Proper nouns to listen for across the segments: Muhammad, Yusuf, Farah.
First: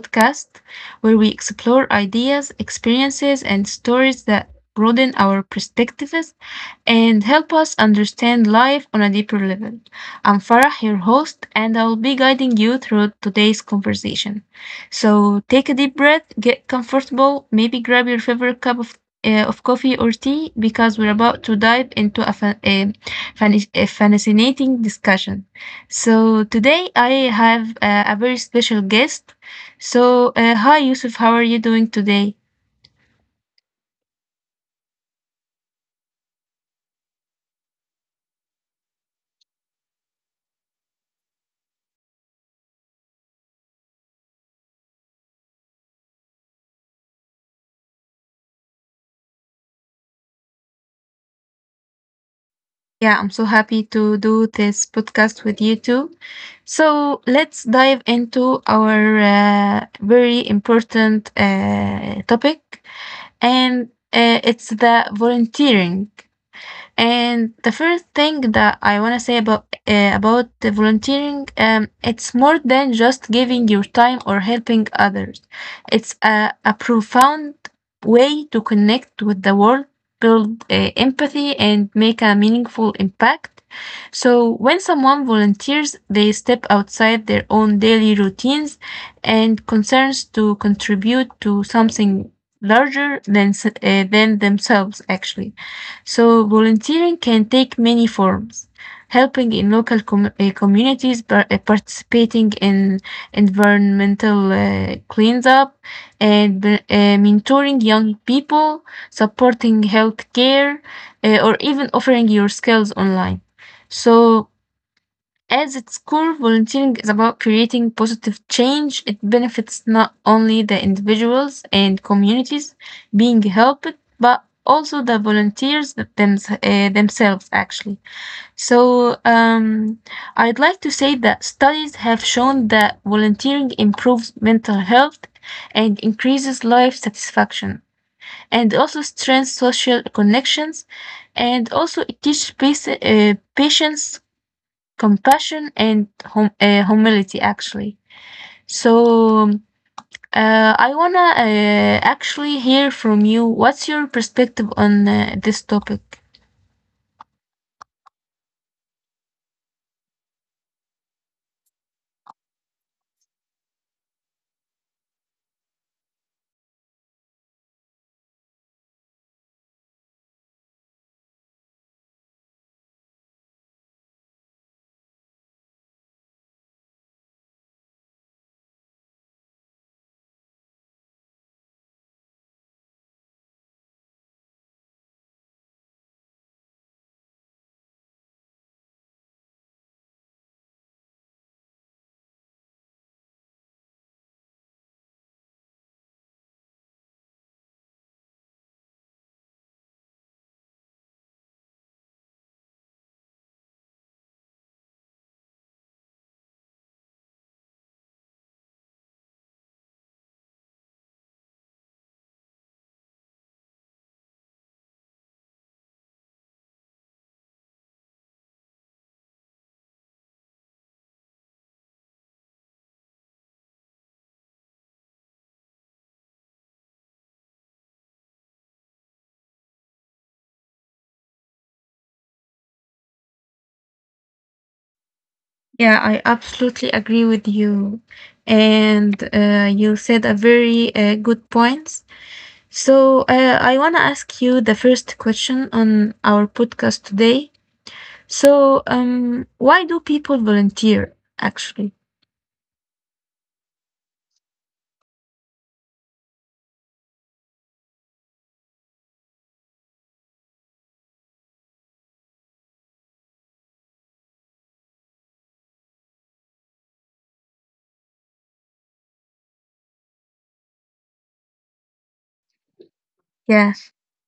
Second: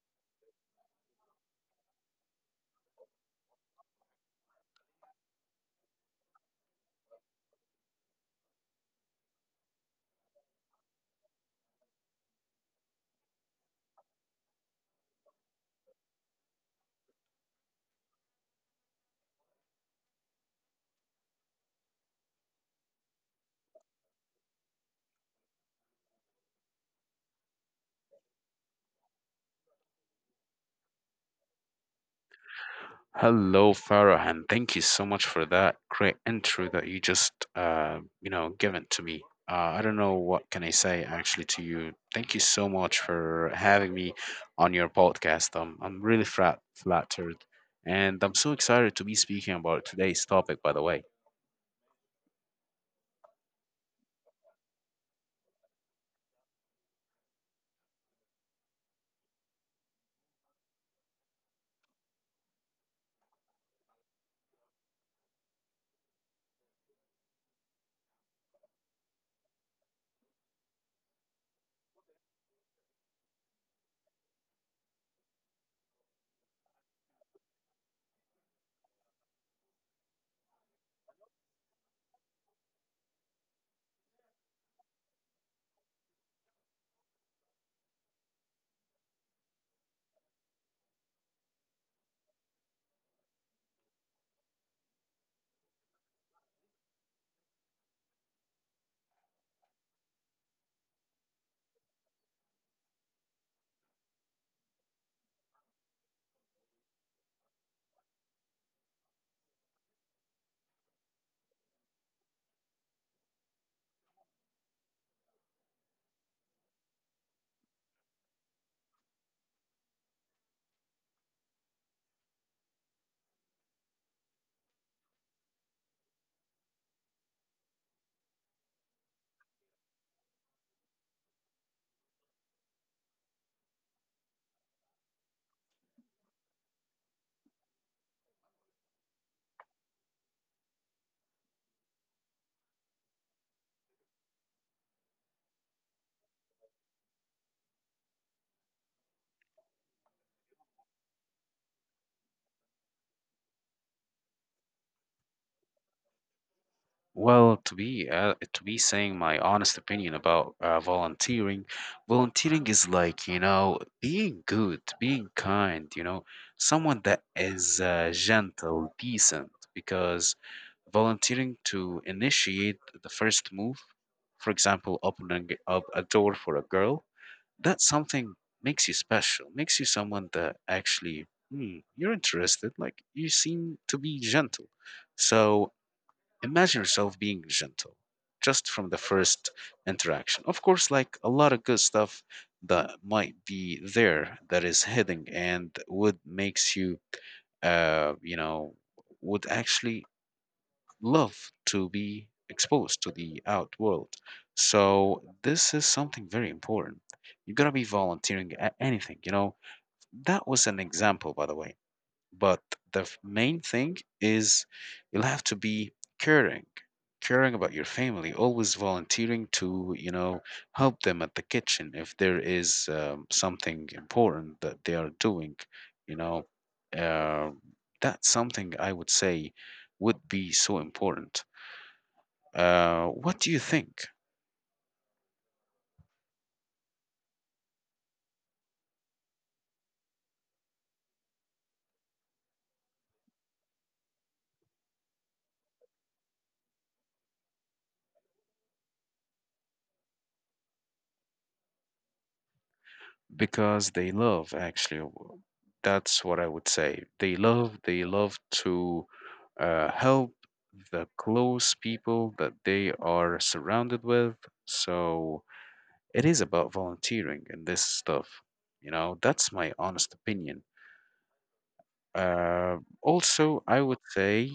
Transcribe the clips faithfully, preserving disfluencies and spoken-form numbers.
podcast where we explore ideas, experiences, and stories that broaden our perspectives and help us understand life on a deeper level. I'm Farah, your host, and I will be guiding you through today's conversation. So take a deep breath, get comfortable, maybe grab your favorite cup of uh, of coffee or tea because we're about to dive into a, fa- a, fan- a fascinating discussion. So today I have uh, a very special guest. So uh, hi Yusuf, how are you doing today? Hello, Farah, and thank you so much for that great intro that you just, uh, you know, given to me. Uh, I don't know what can I say actually to you. Thank you so much for having me on your podcast. Um, I'm really flat, flattered, and I'm so excited to be speaking about today's topic, by the way. Yeah, I'm so happy to do this podcast with you too. So let's dive into our uh, very important uh, topic, and uh, it's the volunteering. And the first thing that I want to say about uh, about the volunteering, um, it's more than just giving your time or helping others. It's a, a profound way to connect with the world, build uh, empathy, and make a meaningful impact. So when someone volunteers, they step outside their own daily routines and concerns to contribute to something larger than s- uh, than themselves, actually. So volunteering can take many forms. Helping in local com- uh, communities, par- uh, participating in environmental uh, cleanup, and uh, mentoring young people, supporting healthcare, uh, or even offering your skills online. So as its core, volunteering is about creating positive change. It benefits not only the individuals and communities being helped, but also the volunteers th- thems- uh, themselves, actually. So, um, I'd like to say that studies have shown that volunteering improves mental health and increases life satisfaction, and also strengthens social connections, and also it teaches pace- uh, patience, compassion, and hum- uh, humility actually. So um, uh, I wanna uh, actually hear from you, what's your perspective on uh, this topic? Well, to be uh, to be saying my honest opinion about uh, volunteering, volunteering is like, you know, being good, being kind, you know, someone that is uh, gentle, decent, because volunteering to initiate the first move, for example, opening up a door for a girl, that something makes you special, makes you someone that actually, hmm, you're interested, like you seem to be gentle. So imagine yourself being gentle just from the first interaction. Of course, like a lot of good stuff that might be there that is hidden and would makes you, uh, you know, would actually love to be exposed to the out world. So this is something very important. You gotta be volunteering at anything, you know. That was an example, by the way. But the f- main thing is you'll have to be caring, caring about your family, always volunteering to, you know, help them at the kitchen if there is um, something important that they are doing, you know. Uh, that's something I would say would be so important. Uh, what do you think? Yeah, I absolutely agree with you, and uh, you said a very uh, good points. So uh, I wanna ask you the first question on our podcast today. So um, why do people volunteer actually? Because they love actually w- that's what I would say, they love, they love to uh, help the close people that they are surrounded with. So it is about volunteering and this stuff, you know, that's my honest opinion. uh, Also, I Yeah. would say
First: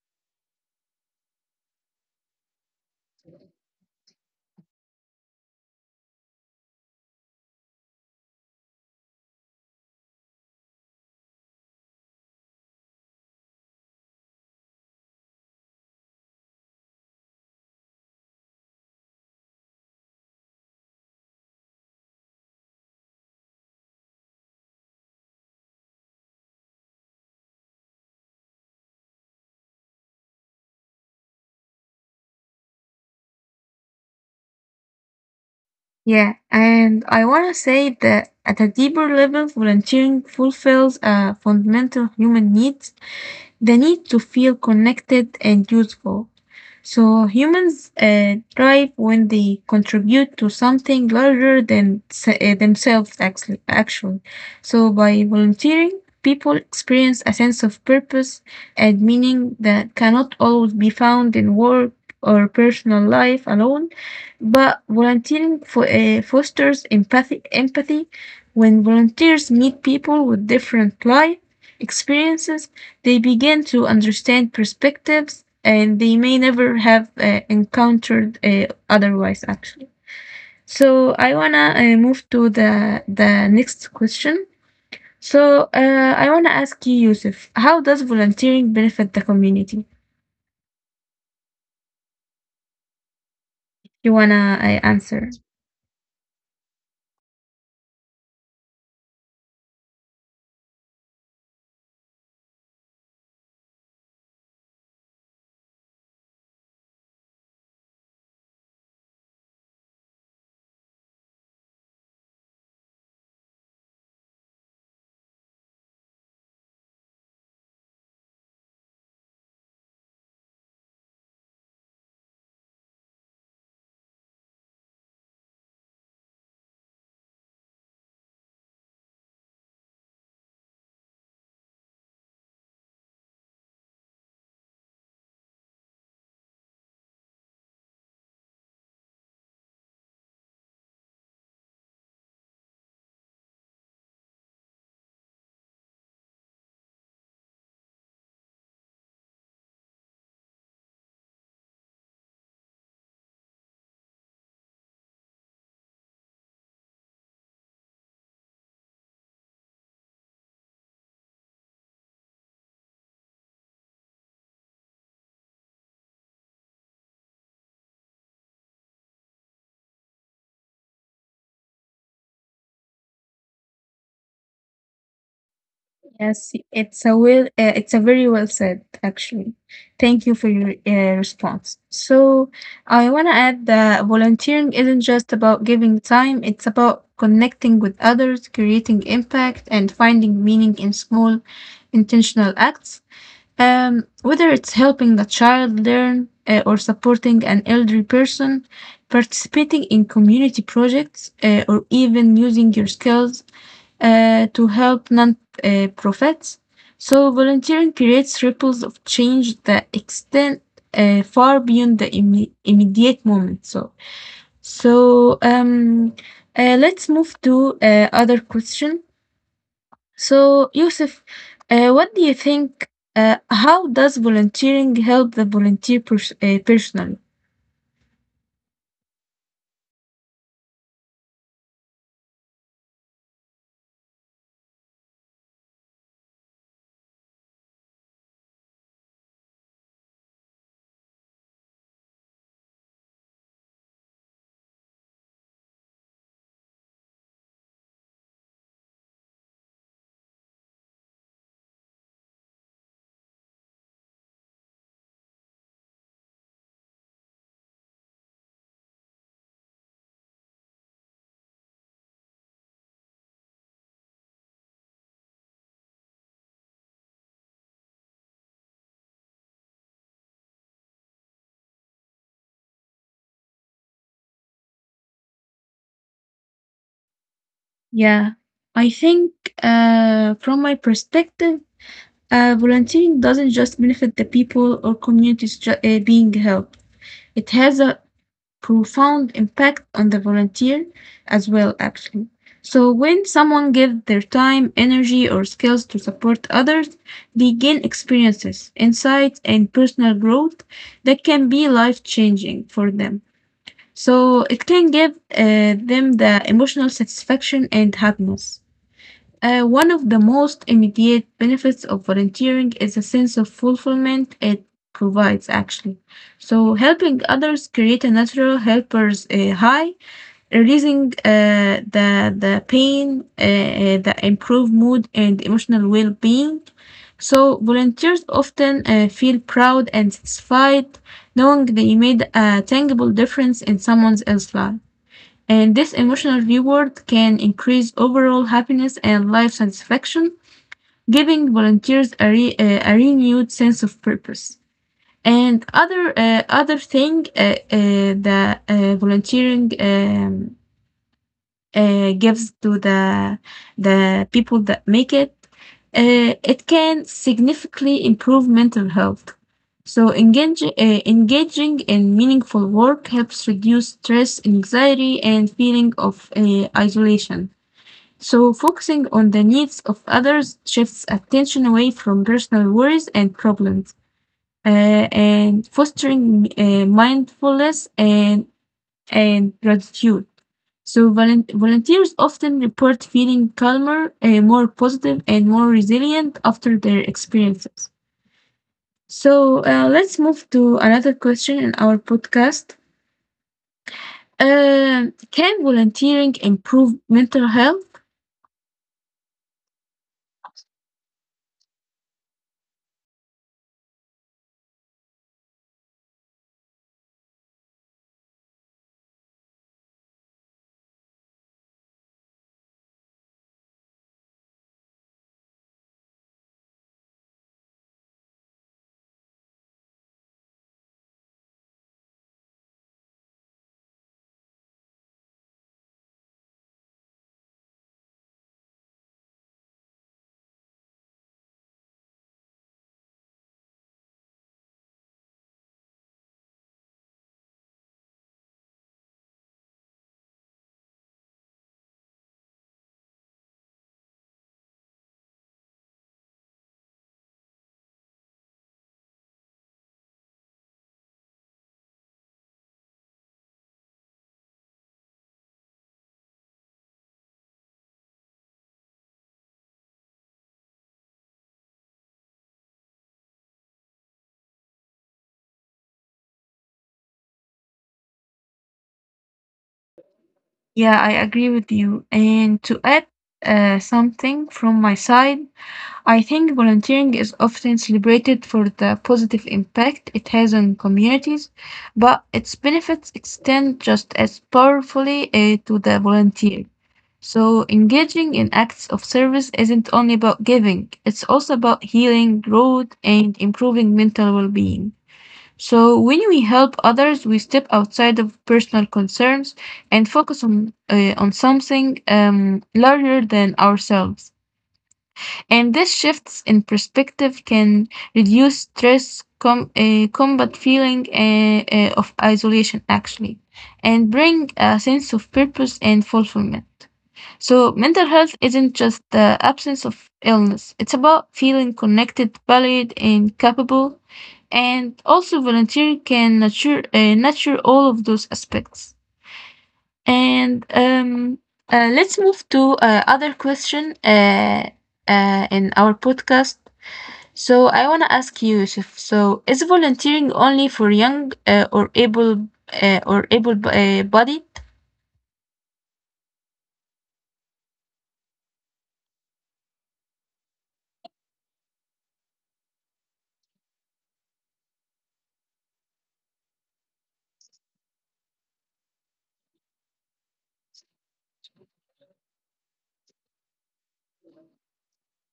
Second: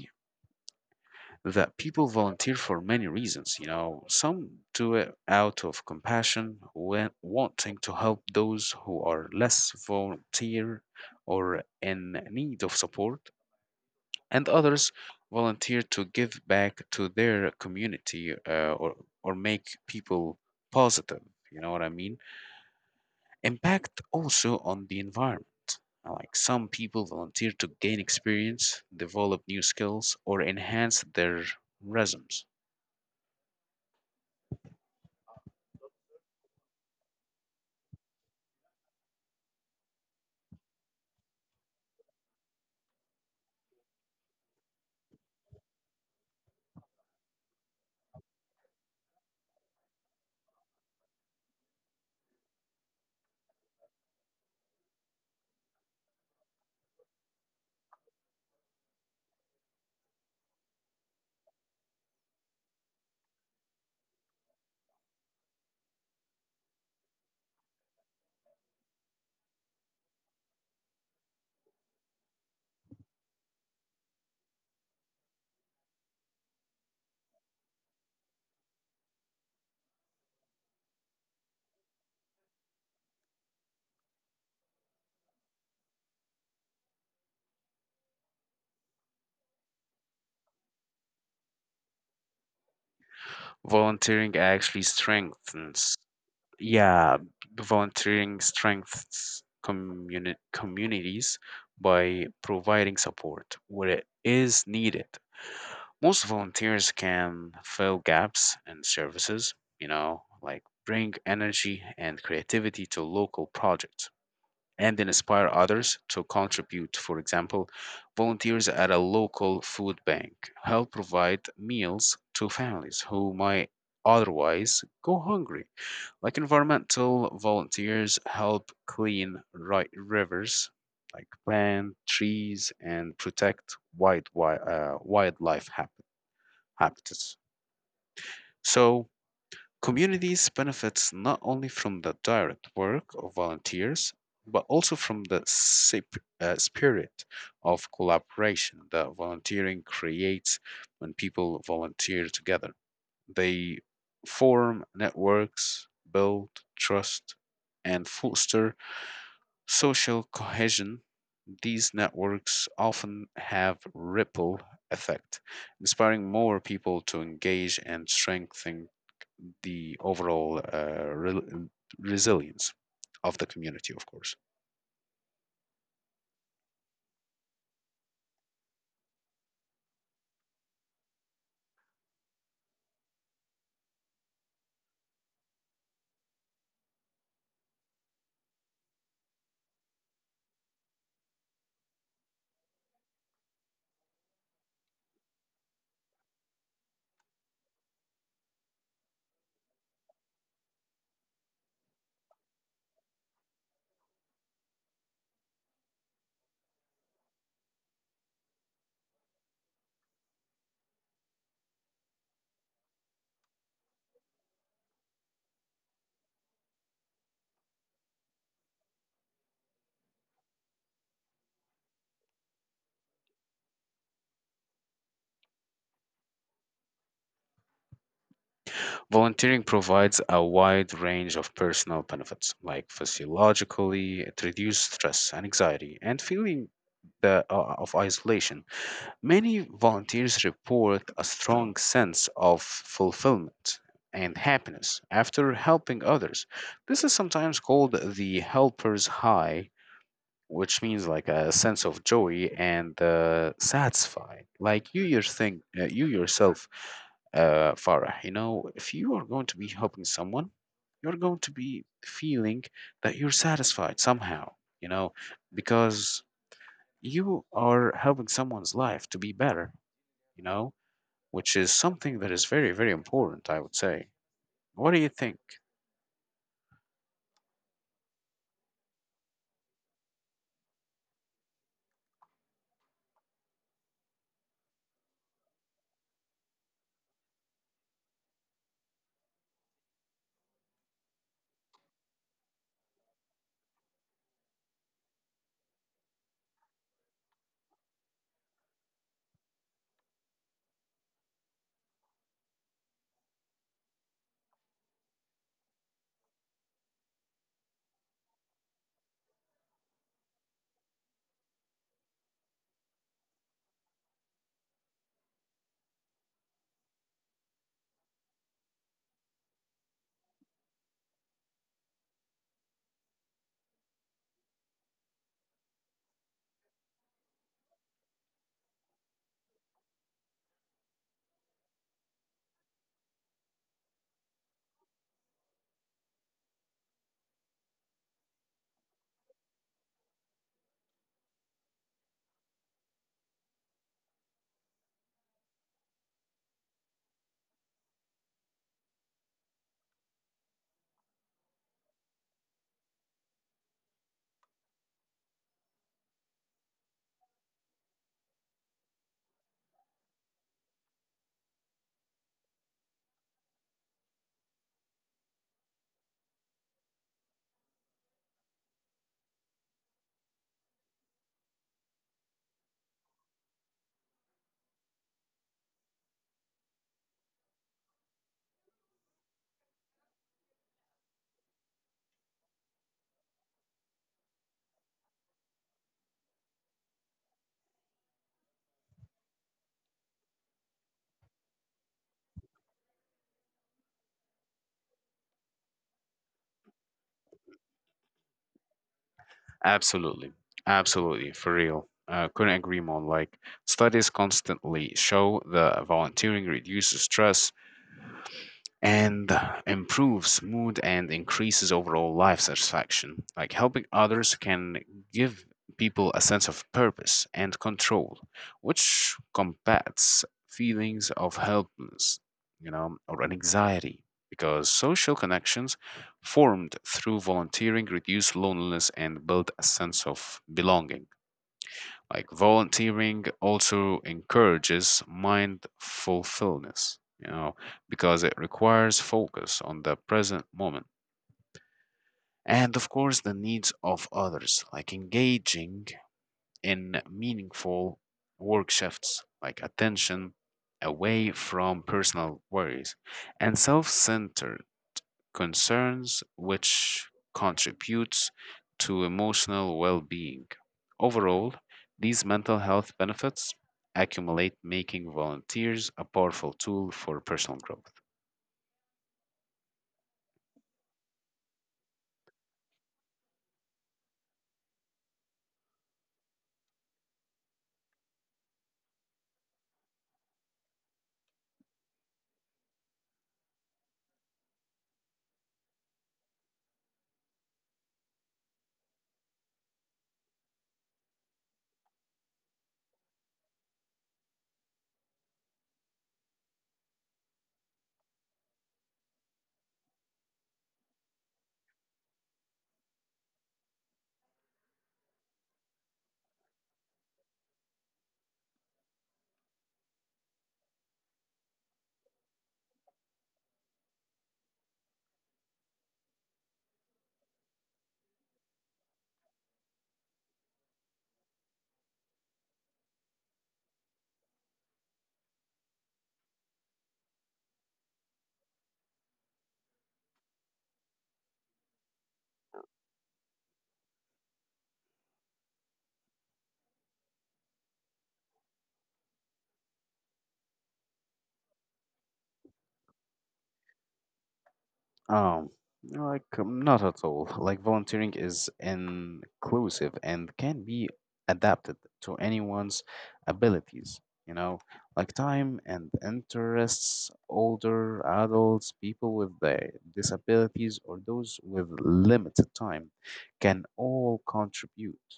that people volunteer for many reasons. You know, some do it out of compassion, when wanting to help those who are less volunteer or in need of support, and others volunteer to give back to their community uh, or or make people positive. You know what I mean? Impact also on the environment. Like some people volunteer to gain experience, develop new skills, or enhance their resumes. Yeah, and I want to say that at a deeper level, volunteering fulfills a fundamental human need, the need to feel connected and useful. So humans uh, thrive when they contribute to something larger than s- uh, themselves, actually, actually. So by volunteering, people experience a sense of purpose and meaning that cannot always be found in work or personal life alone. But volunteering for, uh, fosters empathy, empathy when volunteers meet people with different life experiences, they begin to understand perspectives and they may never have uh, encountered uh, otherwise, actually. So I wanna uh, move to the the next question. So uh, I wanna ask you, Yusuf, how does volunteering benefit the community? You Volunteering wanna uh, actually answer? strengthens. Yeah, volunteering strengths communi- communities by providing support where it is needed most. Volunteers can fill gaps in services, you know, like bring energy and creativity to local projects and inspire others to contribute. For example, volunteers at a local food bank help provide meals to families who might otherwise go hungry. Like environmental volunteers help clean ri- rivers, like plant trees and protect wild, wi- uh, wildlife hab- habitats. So communities benefits not only from the direct work of volunteers, but also from the sip- uh, spirit of collaboration that volunteering creates when people volunteer together. They form networks, build trust, and foster social cohesion. These networks often have ripple effect, inspiring more people to engage and strengthening the overall uh, rel- resilience of the community, of course. Yes, it's a well, uh, it's a very well said, actually. Thank you for your uh, response. So, I want to add that volunteering isn't just about giving time, it's about connecting with others, creating impact, and finding meaning in small, intentional acts. Um, whether it's helping a child learn uh, or supporting an elderly person, participating in community projects, uh, or even using your skills uh, to help non-profits. So volunteering creates ripples of change that extend uh, far beyond the imme- immediate moment. So, so um, uh, let's move to uh, other question. So, Yusuf, uh, what do you think? Uh, how does volunteering help the volunteer pers- uh, personally? Volunteering provides a wide range of personal benefits, like physiologically, it reduces stress, and anxiety, and feeling the, uh, of isolation. Many volunteers report a strong sense of fulfillment and happiness after helping others. This is sometimes called the helper's high, which means like a sense of joy and uh, satisfied. Like you, your thing, uh, you yourself, uh, Farah. You know, if you are going to be helping someone, you're going to be feeling that you're satisfied somehow. You know, because you are helping someone's life to be better. You know, which is something that is very, very important, I would say. What do you think? Yeah, I think uh, from my perspective, uh, volunteering doesn't just benefit the people or communities ju- uh, being helped. It has a profound impact on the volunteer as well, actually. So, when someone gives their time, energy, or skills to support others, they gain experiences, insights, and personal growth that can be life changing for them. So, it can give uh, them the emotional satisfaction and happiness. Uh, one of the most immediate benefits of volunteering is a sense of fulfillment it provides, actually. So, helping others create a natural helper's uh, high, releasing uh, the, the pain, uh, uh, the improved mood, and emotional well being. So, volunteers often uh, feel proud and satisfied knowing they made a tangible difference in someone else's life. And this emotional reward can increase overall happiness and life satisfaction, giving volunteers a, re- uh, a renewed sense of purpose. And other uh, other thing, uh, uh, the uh, volunteering um, uh, gives to the the people that make it, uh, it can significantly improve mental health. So engage, uh, engaging in meaningful work helps reduce stress, anxiety, and feeling of uh, isolation. So focusing on the needs of others shifts attention away from personal worries and problems, uh, and fostering uh, mindfulness and and gratitude. So volun- volunteers often report feeling calmer, uh, more positive, and more resilient after their experiences. So uh, let's move to another question in our podcast. Um, can volunteering improve mental health? Absolutely. Absolutely. For real. Uh, couldn't agree more. Like, studies constantly show that volunteering reduces stress and improves mood and increases overall life satisfaction. Like helping others can give people a sense of purpose and control, which combats feelings of helplessness, you know, or anxiety. Because social connections formed through volunteering reduce loneliness and build a sense of belonging. Like volunteering also encourages mindfulness, you know, because it requires focus on the present moment. And of course, the needs of others, like engaging in meaningful work shifts, like attention away from personal worries and self centered concerns, which contributes to emotional well being. Overall, these mental health benefits accumulate, making volunteers a powerful tool for personal growth. Yeah, I agree with you. And to add uh, something from my side, I think volunteering is often celebrated for the positive impact it has on communities, but its benefits extend just as powerfully uh, to the volunteer. So, engaging in acts of service isn't only about giving, it's also about healing, growth, and improving mental well being. So, when we help others, we step outside of personal concerns and focus on, uh, on something um, larger than ourselves. And this shifts in perspective can reduce stress, com- uh, combat feeling uh, uh, of isolation, actually, and bring a sense of purpose and fulfillment. So, mental health isn't just the absence of illness, it's about feeling connected, valued, and capable. And also, volunteering can nurture, uh, nurture all of those aspects. And um, uh, Let's move to uh, other question uh, uh, in our podcast. So I want to ask you, Yusuf, so is volunteering only for young uh, or able uh, or able uh, bodied? Um, like um, Not at all. Like volunteering is inclusive and can be adapted to anyone's abilities, you know, like time and interests, older adults, people with uh, disabilities, or those with limited time can all contribute.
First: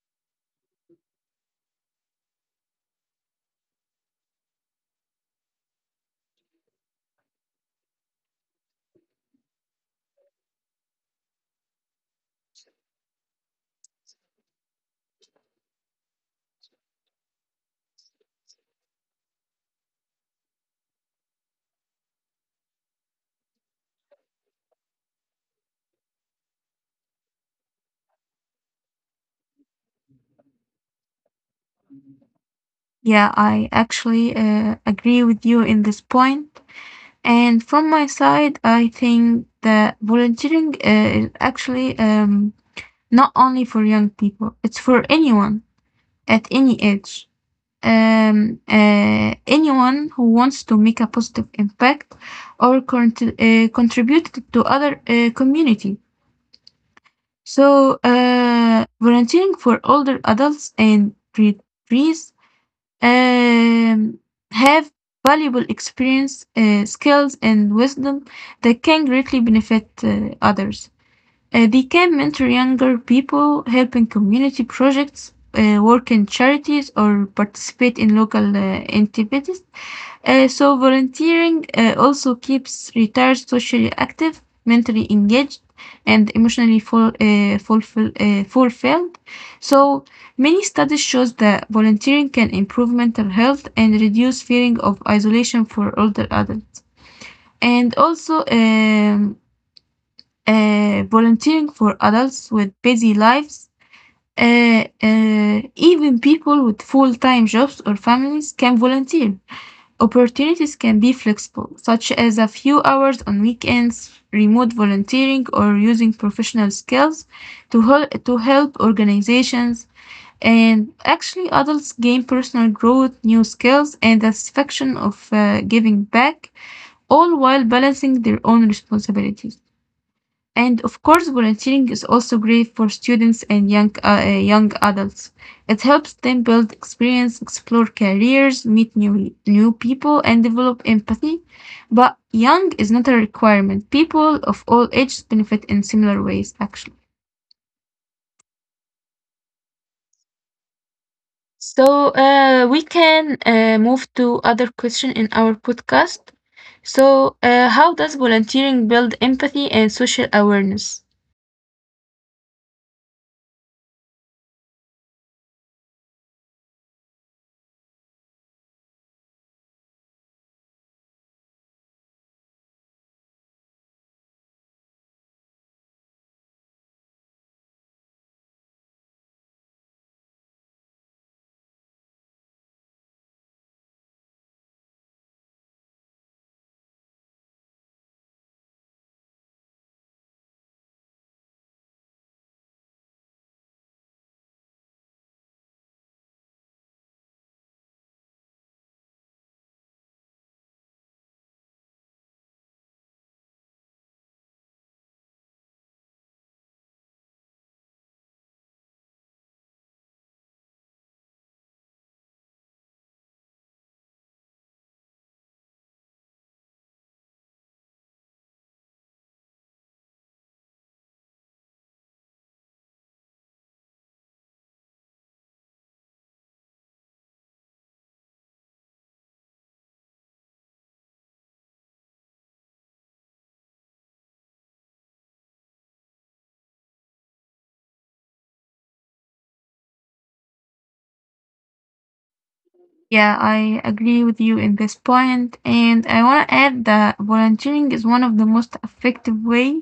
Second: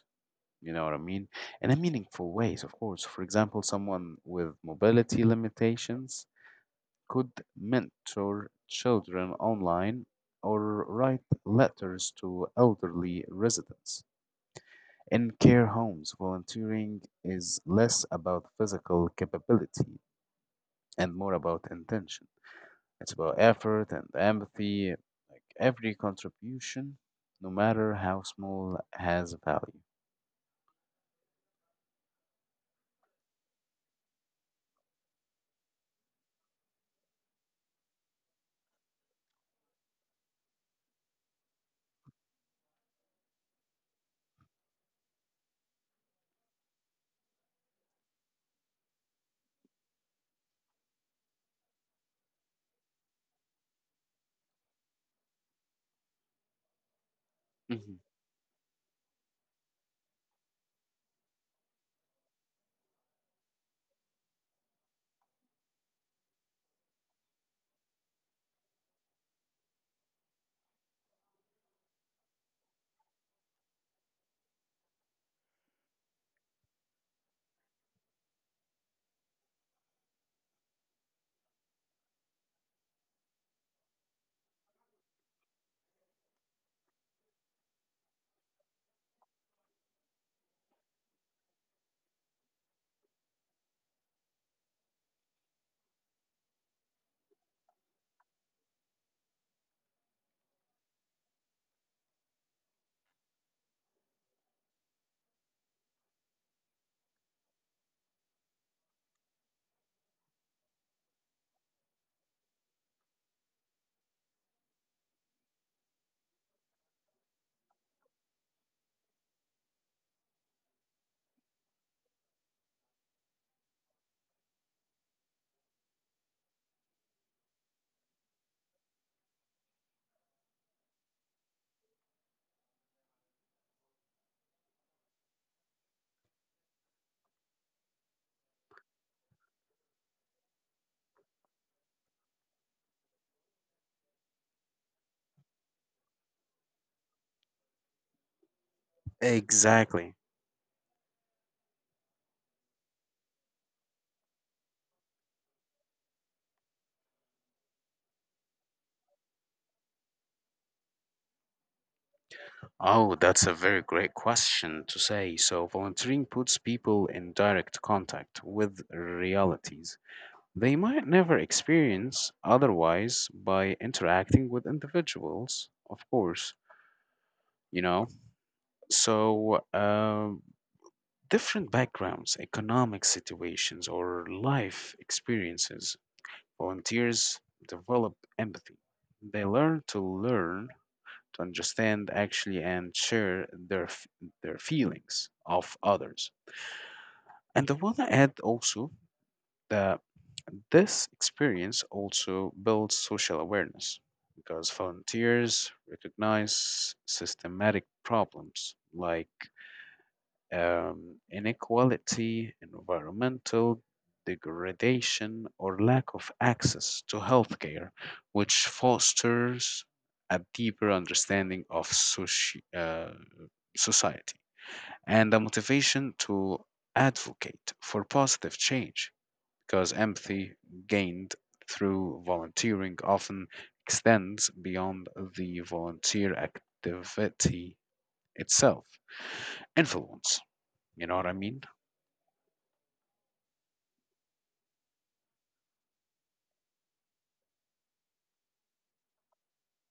You know what I mean? And in a meaningful ways, of course. For example, someone with mobility limitations could mentor children online or write letters to elderly residents. In care homes, volunteering is less about physical capability and more about intention. It's about effort and empathy. Like every contribution, no matter how small, has value. Yeah, I actually uh, agree with you in this point. And from my side, I think that volunteering uh, is actually um, not only for young people, it's for anyone at any age. Um, uh, anyone who wants to make a positive impact or cont- uh, contribute to other uh, community. Mhm. So uh, volunteering for older adults and retirees um, have valuable experience, uh, skills, and wisdom that can greatly benefit uh, others. Uh, they can mentor younger people, help in community projects, uh, work in charities, or participate in local uh, activities. Uh, so volunteering uh, also keeps retired socially active, mentally engaged, and emotionally full, uh, fulfill, uh, fulfilled. So many studies shows that volunteering can improve mental health and reduce feeling of isolation for older adults. And also um, uh, volunteering for adults with busy lives. Uh, uh, even people with full-time jobs or families can volunteer. Opportunities can be flexible, such as a few hours on weekends, remote volunteering, or using professional skills to, hel- to help organizations. And actually, adults gain personal growth, new skills, and the satisfaction of uh, giving back, all while balancing their own responsibilities. And of course, volunteering is also great for students and young, uh, uh, young adults. It helps them build experience, explore careers, meet new, new people, and develop empathy. But young is not a requirement. People of all ages benefit in similar ways, actually. Exactly. So uh, we can uh, move to other question in our podcast. So, uh, how does volunteering build empathy and social awareness? Oh, that's a very great question to say. So, volunteering puts people in direct contact with realities they might never experience otherwise by interacting with individuals, of course, you know. So, um different backgrounds, economic situations, or life experiences, volunteers develop empathy. They learn to learn to understand actually and share their f- their feelings of others. And I want to add also that this experience also builds social awareness because volunteers recognize systematic problems like um, inequality, environmental degradation, or lack of access to healthcare, which fosters a deeper understanding of soci- uh, society and a motivation to advocate for positive change, because empathy gained through volunteering often extends beyond the volunteer activity itself. Influence, you know what I mean? Yeah, I agree with you in this point, and I want to add that volunteering is one of the most effective way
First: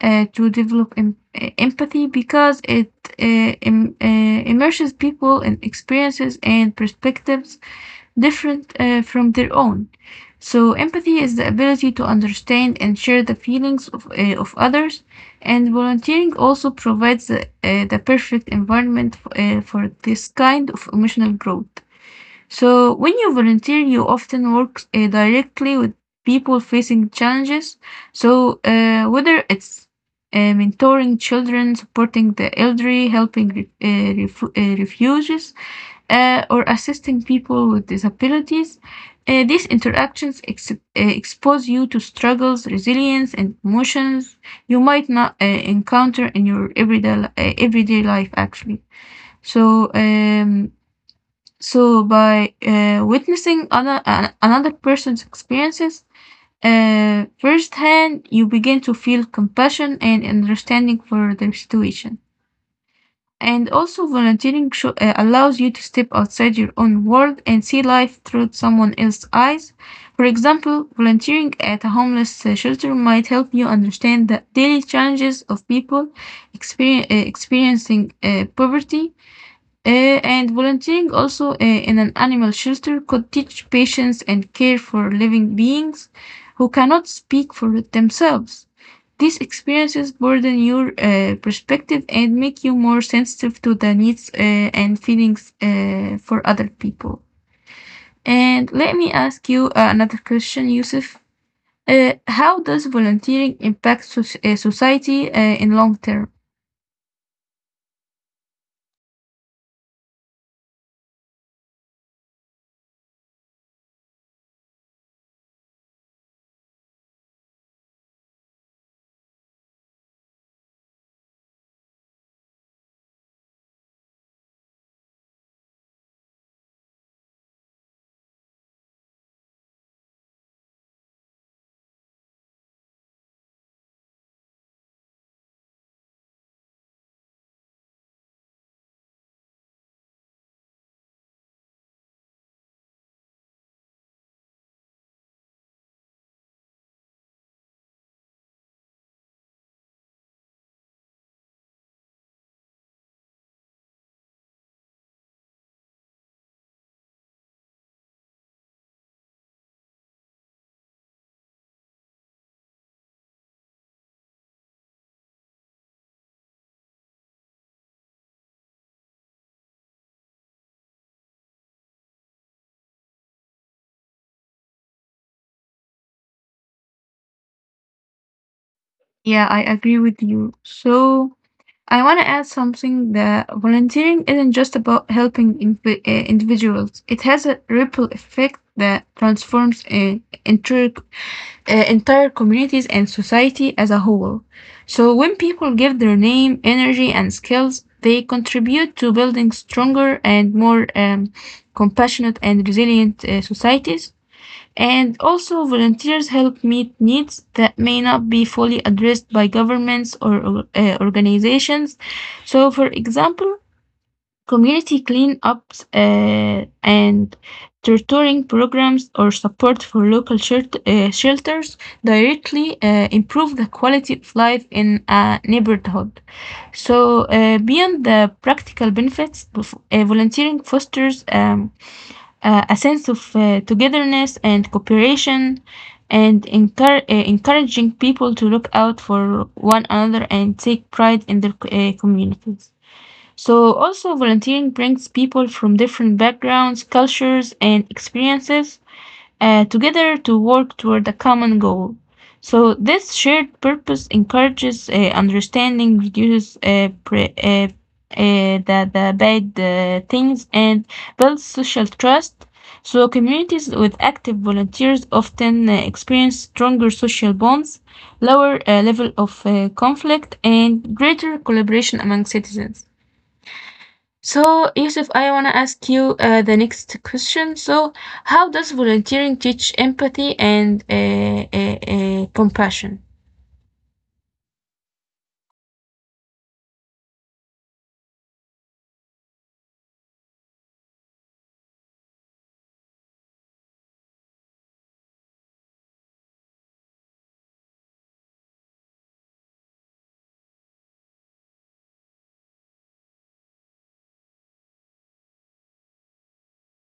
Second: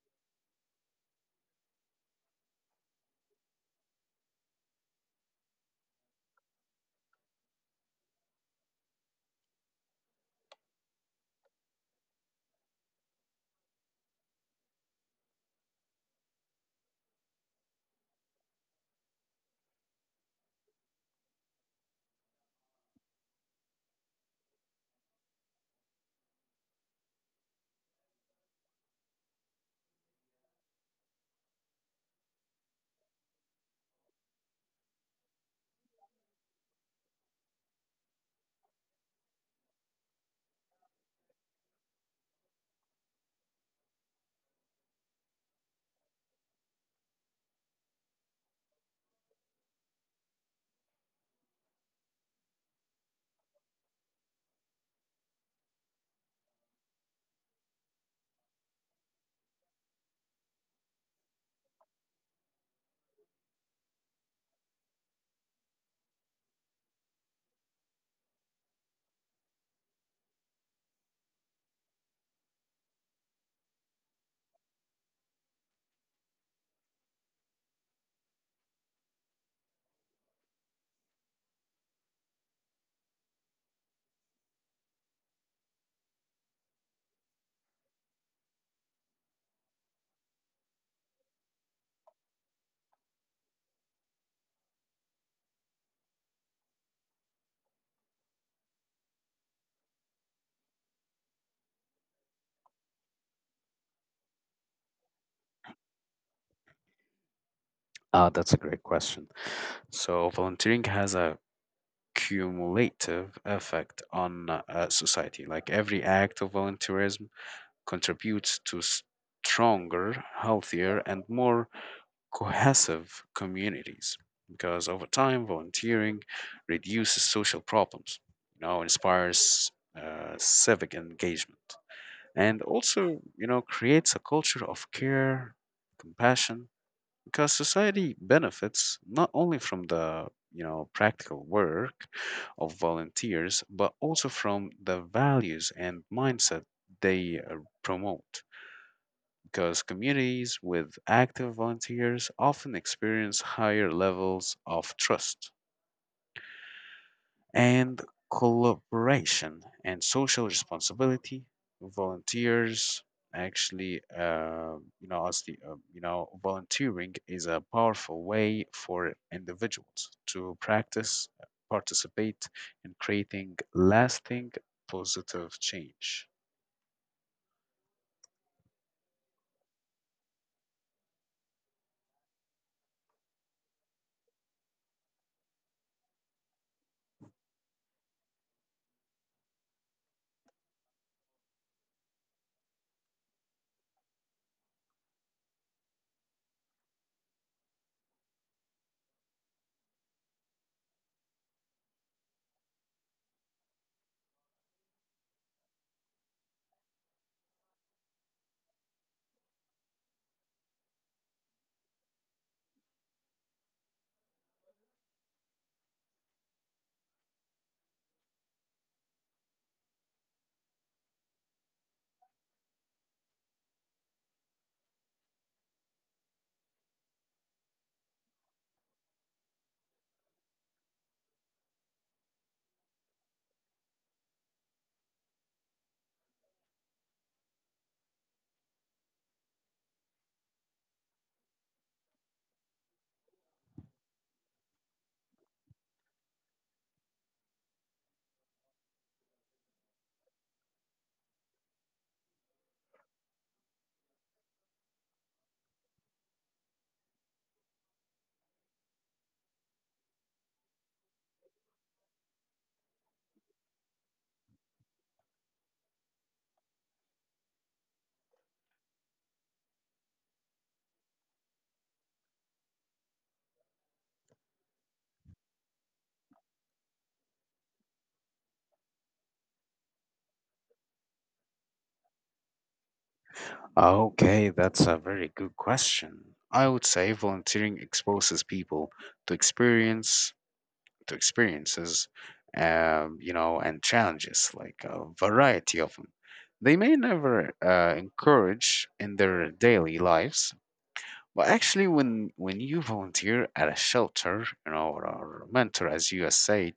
uh, to develop em- uh, empathy because it uh, im- uh, immerses people in experiences and perspectives different uh, from their own. So empathy is the ability to understand and share the feelings of, uh, of others, and volunteering also provides the, uh, the perfect environment f- uh, for this kind of emotional growth. So, when you volunteer, you often work uh, directly with people facing challenges. So, uh, whether it's uh, mentoring children, supporting the elderly, helping re- uh, ref- uh, refugees, uh, or assisting people with disabilities, uh, these interactions ex- uh, expose you to struggles, resilience, and emotions you might not uh, encounter in your everyday, li- uh, everyday life, actually. So, um, so by uh, witnessing other, an another person's experiences uh, firsthand, you begin to feel compassion and understanding for their situation. And also, volunteering sho- uh, allows you to step outside your own world and see life through someone else's eyes. For example, volunteering at a homeless uh, shelter might help you understand the daily challenges of people exper- uh, experiencing uh, poverty, uh, and volunteering also uh, in an animal shelter could teach patience and care for living beings who cannot speak for themselves. These experiences broaden your uh, perspective and make you more sensitive to the needs uh, and feelings uh, for other people. And let me ask you uh, another question, Yusuf. Uh, how does volunteering impact soc- uh, society uh, in long term? Ah, that's a great question. So, volunteering has a cumulative effect on uh, society. Like every act of volunteerism contributes to stronger, healthier, and more cohesive communities because over time, volunteering reduces social problems, you know, inspires uh, civic engagement, and also, you know, creates a culture of care, compassion, because society benefits not only from the, you know, practical work of volunteers but also from the values and mindset they uh, promote, because communities with active volunteers often experience higher levels of trust and collaboration and social responsibility. Volunteers actually, uh, you know, honestly, uh, you know, volunteering is a powerful way for individuals to practice, participate in creating lasting positive change. Yeah, I agree with you. So, I want to add something that volunteering isn't just about helping invi- uh, individuals. It has a ripple effect that transforms uh, entire, uh, entire communities and society as a whole. So when people give their name, energy, and skills, they contribute to building stronger and more um, compassionate and resilient uh, societies. And also, volunteers help meet needs that may not be fully addressed by governments or uh, organizations. So, for example, community cleanups uh, and tutoring programs or support for local shelt- uh, shelters directly uh, improve the quality of life in a neighborhood. So, uh, beyond the practical benefits, uh, volunteering fosters um, uh, a sense of uh, togetherness and cooperation and encour- uh, encouraging people to look out for one another and take pride in their uh, communities. So, also, volunteering brings people from different backgrounds, cultures, and experiences uh, together to work toward a common goal. So, this shared purpose encourages uh, understanding, reduces uh, pre- uh, uh, the, the bad uh, things, and builds social trust. So, communities with active volunteers often uh, experience stronger social bonds, lower uh, level of uh, conflict, and greater collaboration among citizens. So, Yusuf, I want to ask you uh, the next question. So, how does volunteering teach empathy and uh, uh, uh, compassion? Okay, that's a very good question. I would say volunteering exposes people to experience to experiences, um, you know, and challenges, like a variety of them. They may never uh, encourage in their daily lives, but actually, when when you volunteer at a shelter, you know, or, or a mentor, as you have said,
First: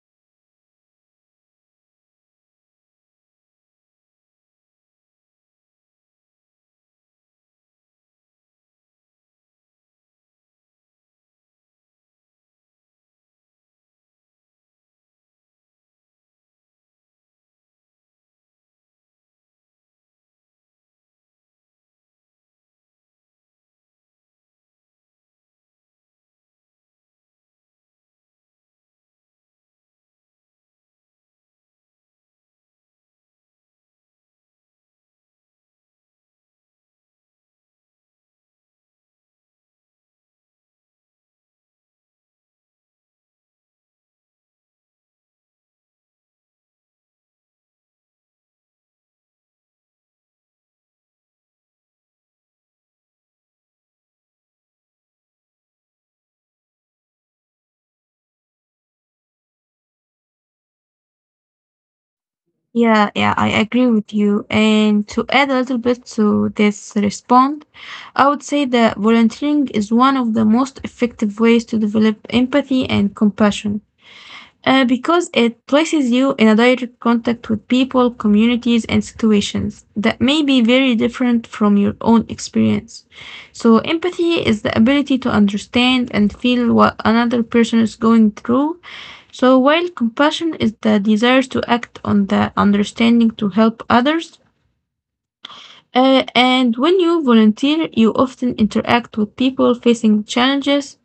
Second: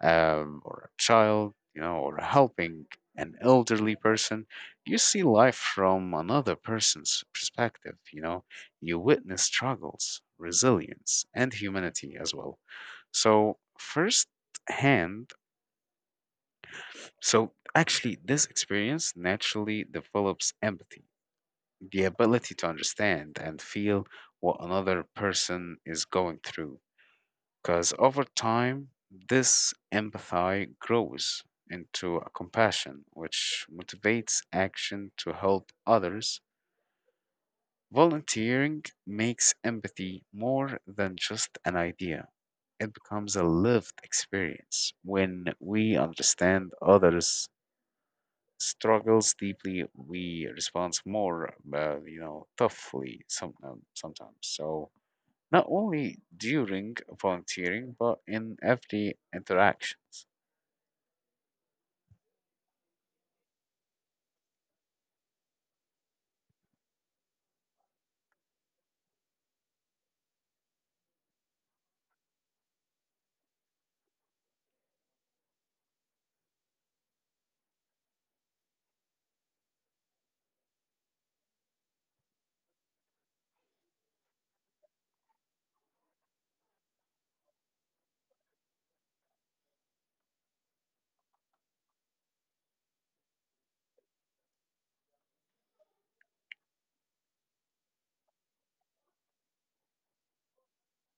um, or a child, you know, or helping an elderly person, you see life from another person's perspective. You know, you witness struggles, resilience, and humanity as well. So, first hand, so actually, this experience naturally develops empathy, the ability to understand and feel what another person is going through. Because over time, this empathy grows into a compassion, which motivates action to help others. Volunteering makes empathy more than just an idea. It becomes a lived experience. When we understand others' struggles deeply, we respond more, uh, you know, toughly some, um, sometimes. So not only during volunteering, but in every interactions. Yeah, yeah, I agree with you. And to add a little bit to this response, I would say that volunteering is one of the most effective ways to develop empathy and compassion. Uh, because it places you in a direct contact with people, communities, and situations that may be very different from your own experience. So, empathy is the ability to understand and feel what another person is going through. So, while compassion is the desire to act on the understanding to help others, uh, and when you volunteer, you often interact with people facing challenges,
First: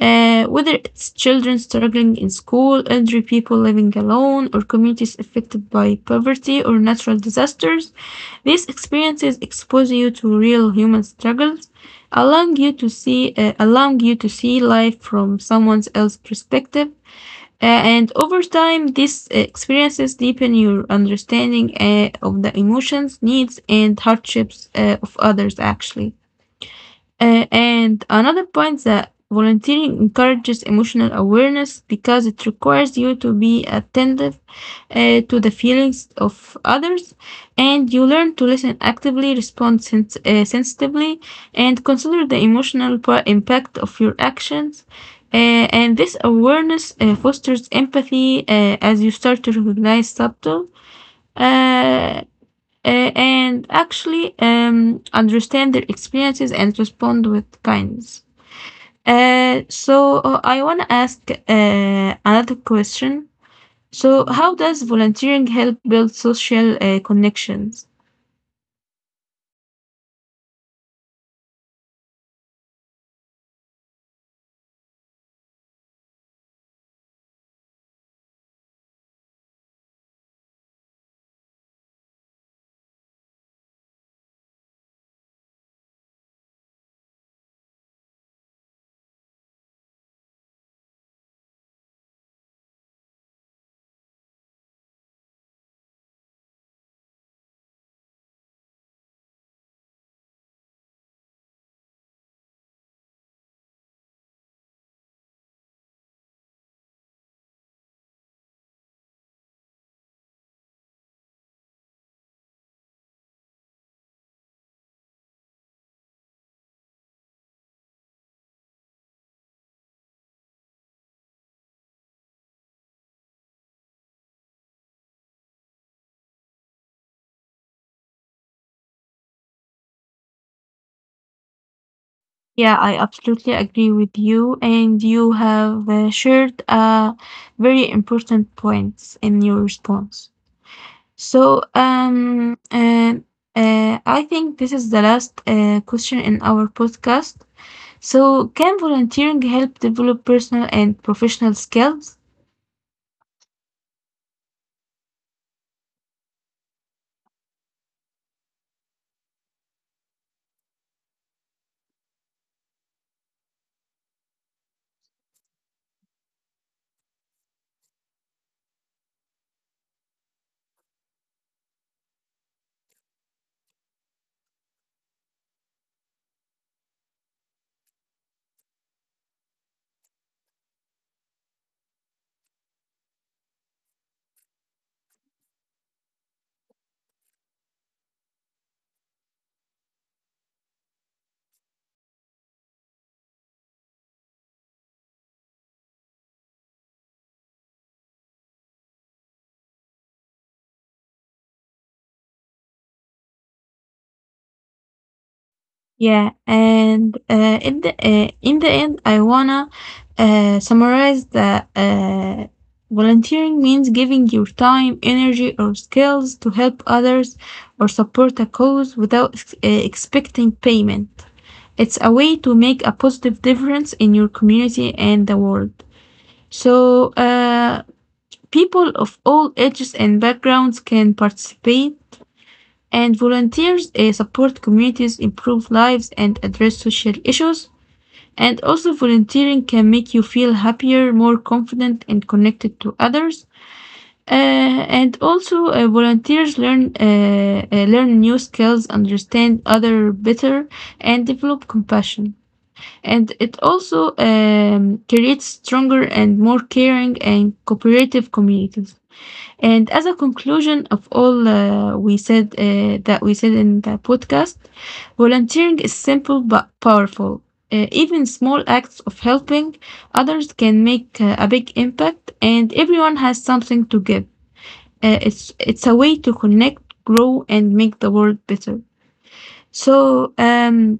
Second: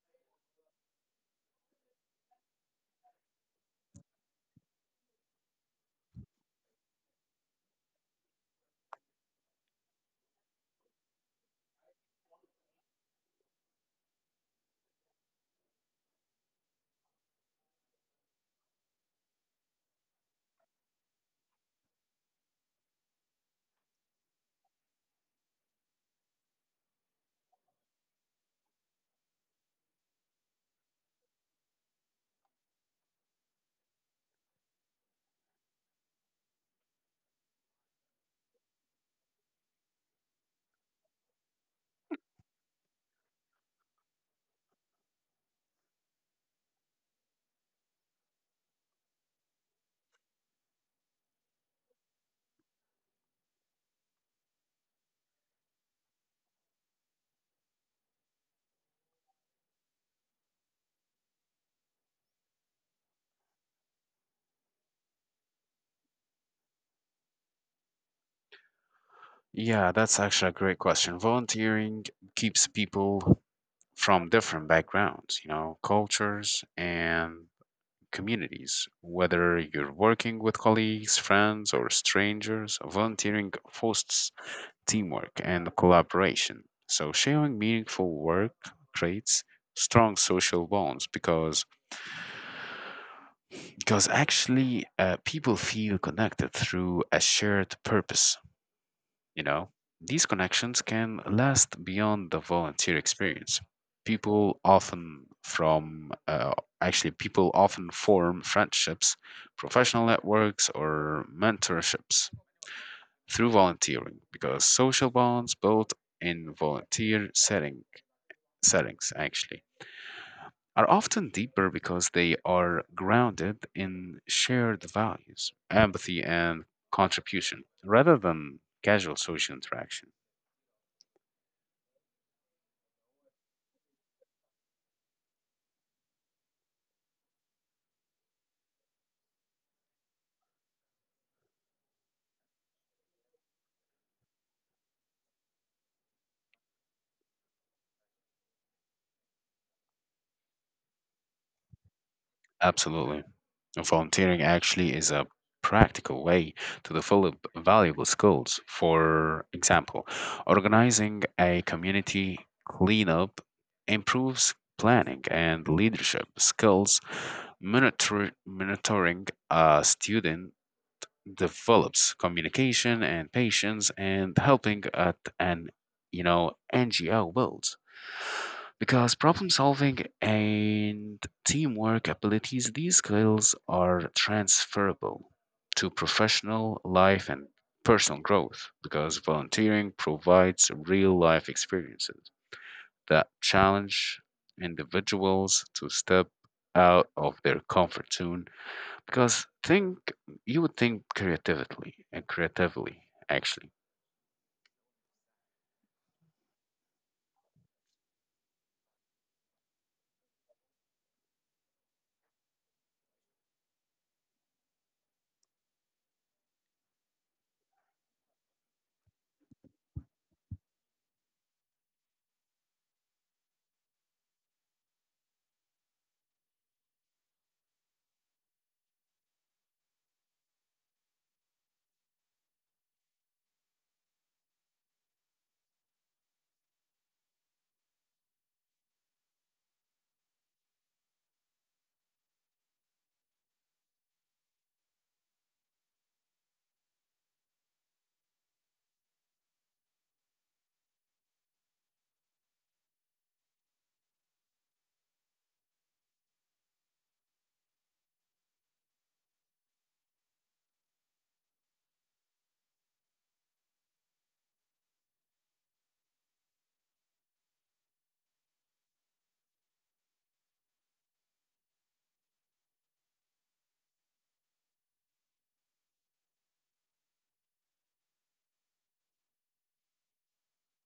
uh, whether it's children struggling in school, elderly people living alone, or communities affected by poverty or natural disasters. These experiences expose you to real human struggles, allowing you to see, uh, allowing you to see life from someone else's perspective. Uh, and over time, these experiences deepen your understanding uh, of the emotions, needs, and hardships uh, of others, actually. Uh, and another point that volunteering encourages emotional awareness because it requires you to be attentive uh, to the feelings of others and you learn to listen actively, respond sens- uh, sensitively, and consider the emotional pro- impact of your actions. Uh, and this awareness uh, fosters empathy uh, as you start to recognize subtle uh, uh, and actually um, understand their experiences and respond with kindness. Uh, so uh, I want to ask uh, another question. So how does volunteering help build social uh, connections? Yeah, that's actually a great question. Volunteering keeps people from different backgrounds, you know, cultures and communities. Whether you're working with colleagues, friends, or strangers, volunteering fosters teamwork, and collaboration. So, sharing meaningful work creates strong social bonds, because because actually uh, people feel connected through a shared purpose, you know. These connections can last beyond the volunteer experience. People often from uh, actually people often form friendships, professional networks or mentorships through volunteering, because social bonds built in volunteer setting, settings actually are often deeper because they are grounded in shared values, empathy, and contribution rather than casual social interaction. Yeah, I absolutely agree with you, and you have uh, shared uh, very important points in your response. So um, and uh, I think this is the last uh, question in our podcast. So, can volunteering help develop personal and professional skills? Absolutely. Volunteering actually is a practical way to develop valuable skills. For example, organizing a community cleanup improves planning and leadership skills. Monitor, monitoring a student develops communication and patience, and helping at an, you know, N G O builds because problem solving and teamwork abilities, these skills are transferable to professional life and personal growth, because volunteering provides real life experiences that challenge individuals to step out of their comfort zone, because think you would think creatively and creatively actually. Yeah, and uh, in the uh, in the end, I wanna uh, summarize that uh, volunteering means giving your time, energy, or skills to help others or support a cause without ex- uh, expecting payment. It's a way to make a positive difference in your community and the world. So, uh, people of all ages and backgrounds can participate and volunteers uh, support communities, improve lives, and address social issues. And also, volunteering can make you feel happier, more confident, and connected to others. Uh, and also, uh, volunteers learn uh, uh, learn new skills, understand other better, and develop compassion. And it also um, creates stronger and more caring and cooperative communities. And as a conclusion of all uh, we said uh, that we said in the podcast, volunteering is simple but powerful. Uh, even small acts of helping others can make uh, a big impact, and everyone has something to give. Uh, it's it's a way to connect, grow, and make the world better. So, um,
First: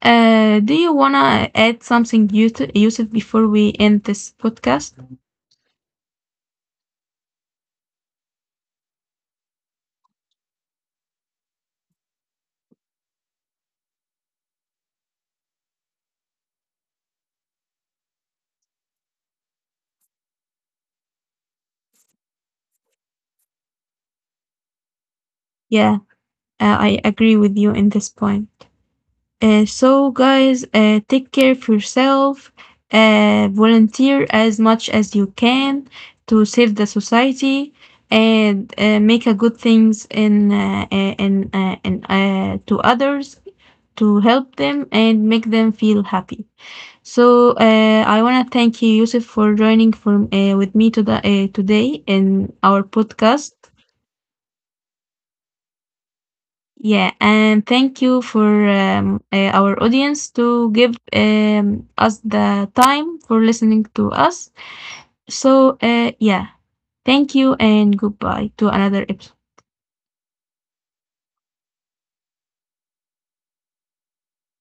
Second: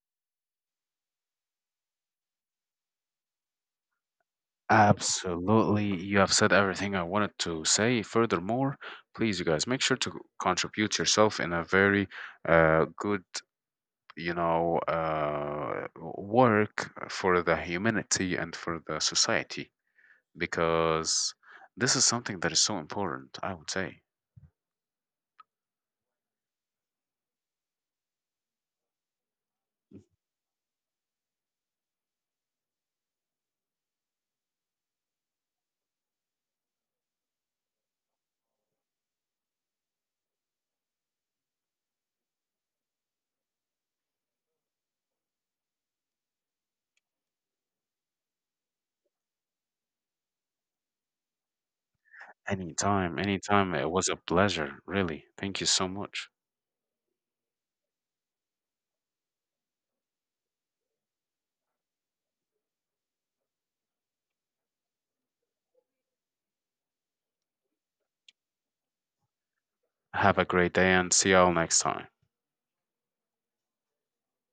uh, do you wanna add something, Yus- Yusuf, before we end this podcast? Absolutely. You have said everything I wanted to say. Furthermore, please, you guys, make sure to contribute yourself in a very uh, good, you know, uh, work for the humanity and for the society, because this is something that is so important, I would say. Yeah, uh, I agree with you in this point. Uh, Mhm. so, guys, uh, take care of yourself, uh, volunteer as much as you can to save the society, and uh, make a good things in uh, uh, in uh, in uh, to others to help them and make them feel happy. So, uh, I want to thank you, Yusuf, for joining for uh, with me to the, uh, today in our Anytime, podcast. anytime. It was a pleasure, really. Thank you so much. Yeah, and thank you for um, uh, our audience to give um, us the time for listening to us. So, uh, yeah, thank you and goodbye to another episode. Have a great day and see y'all next time.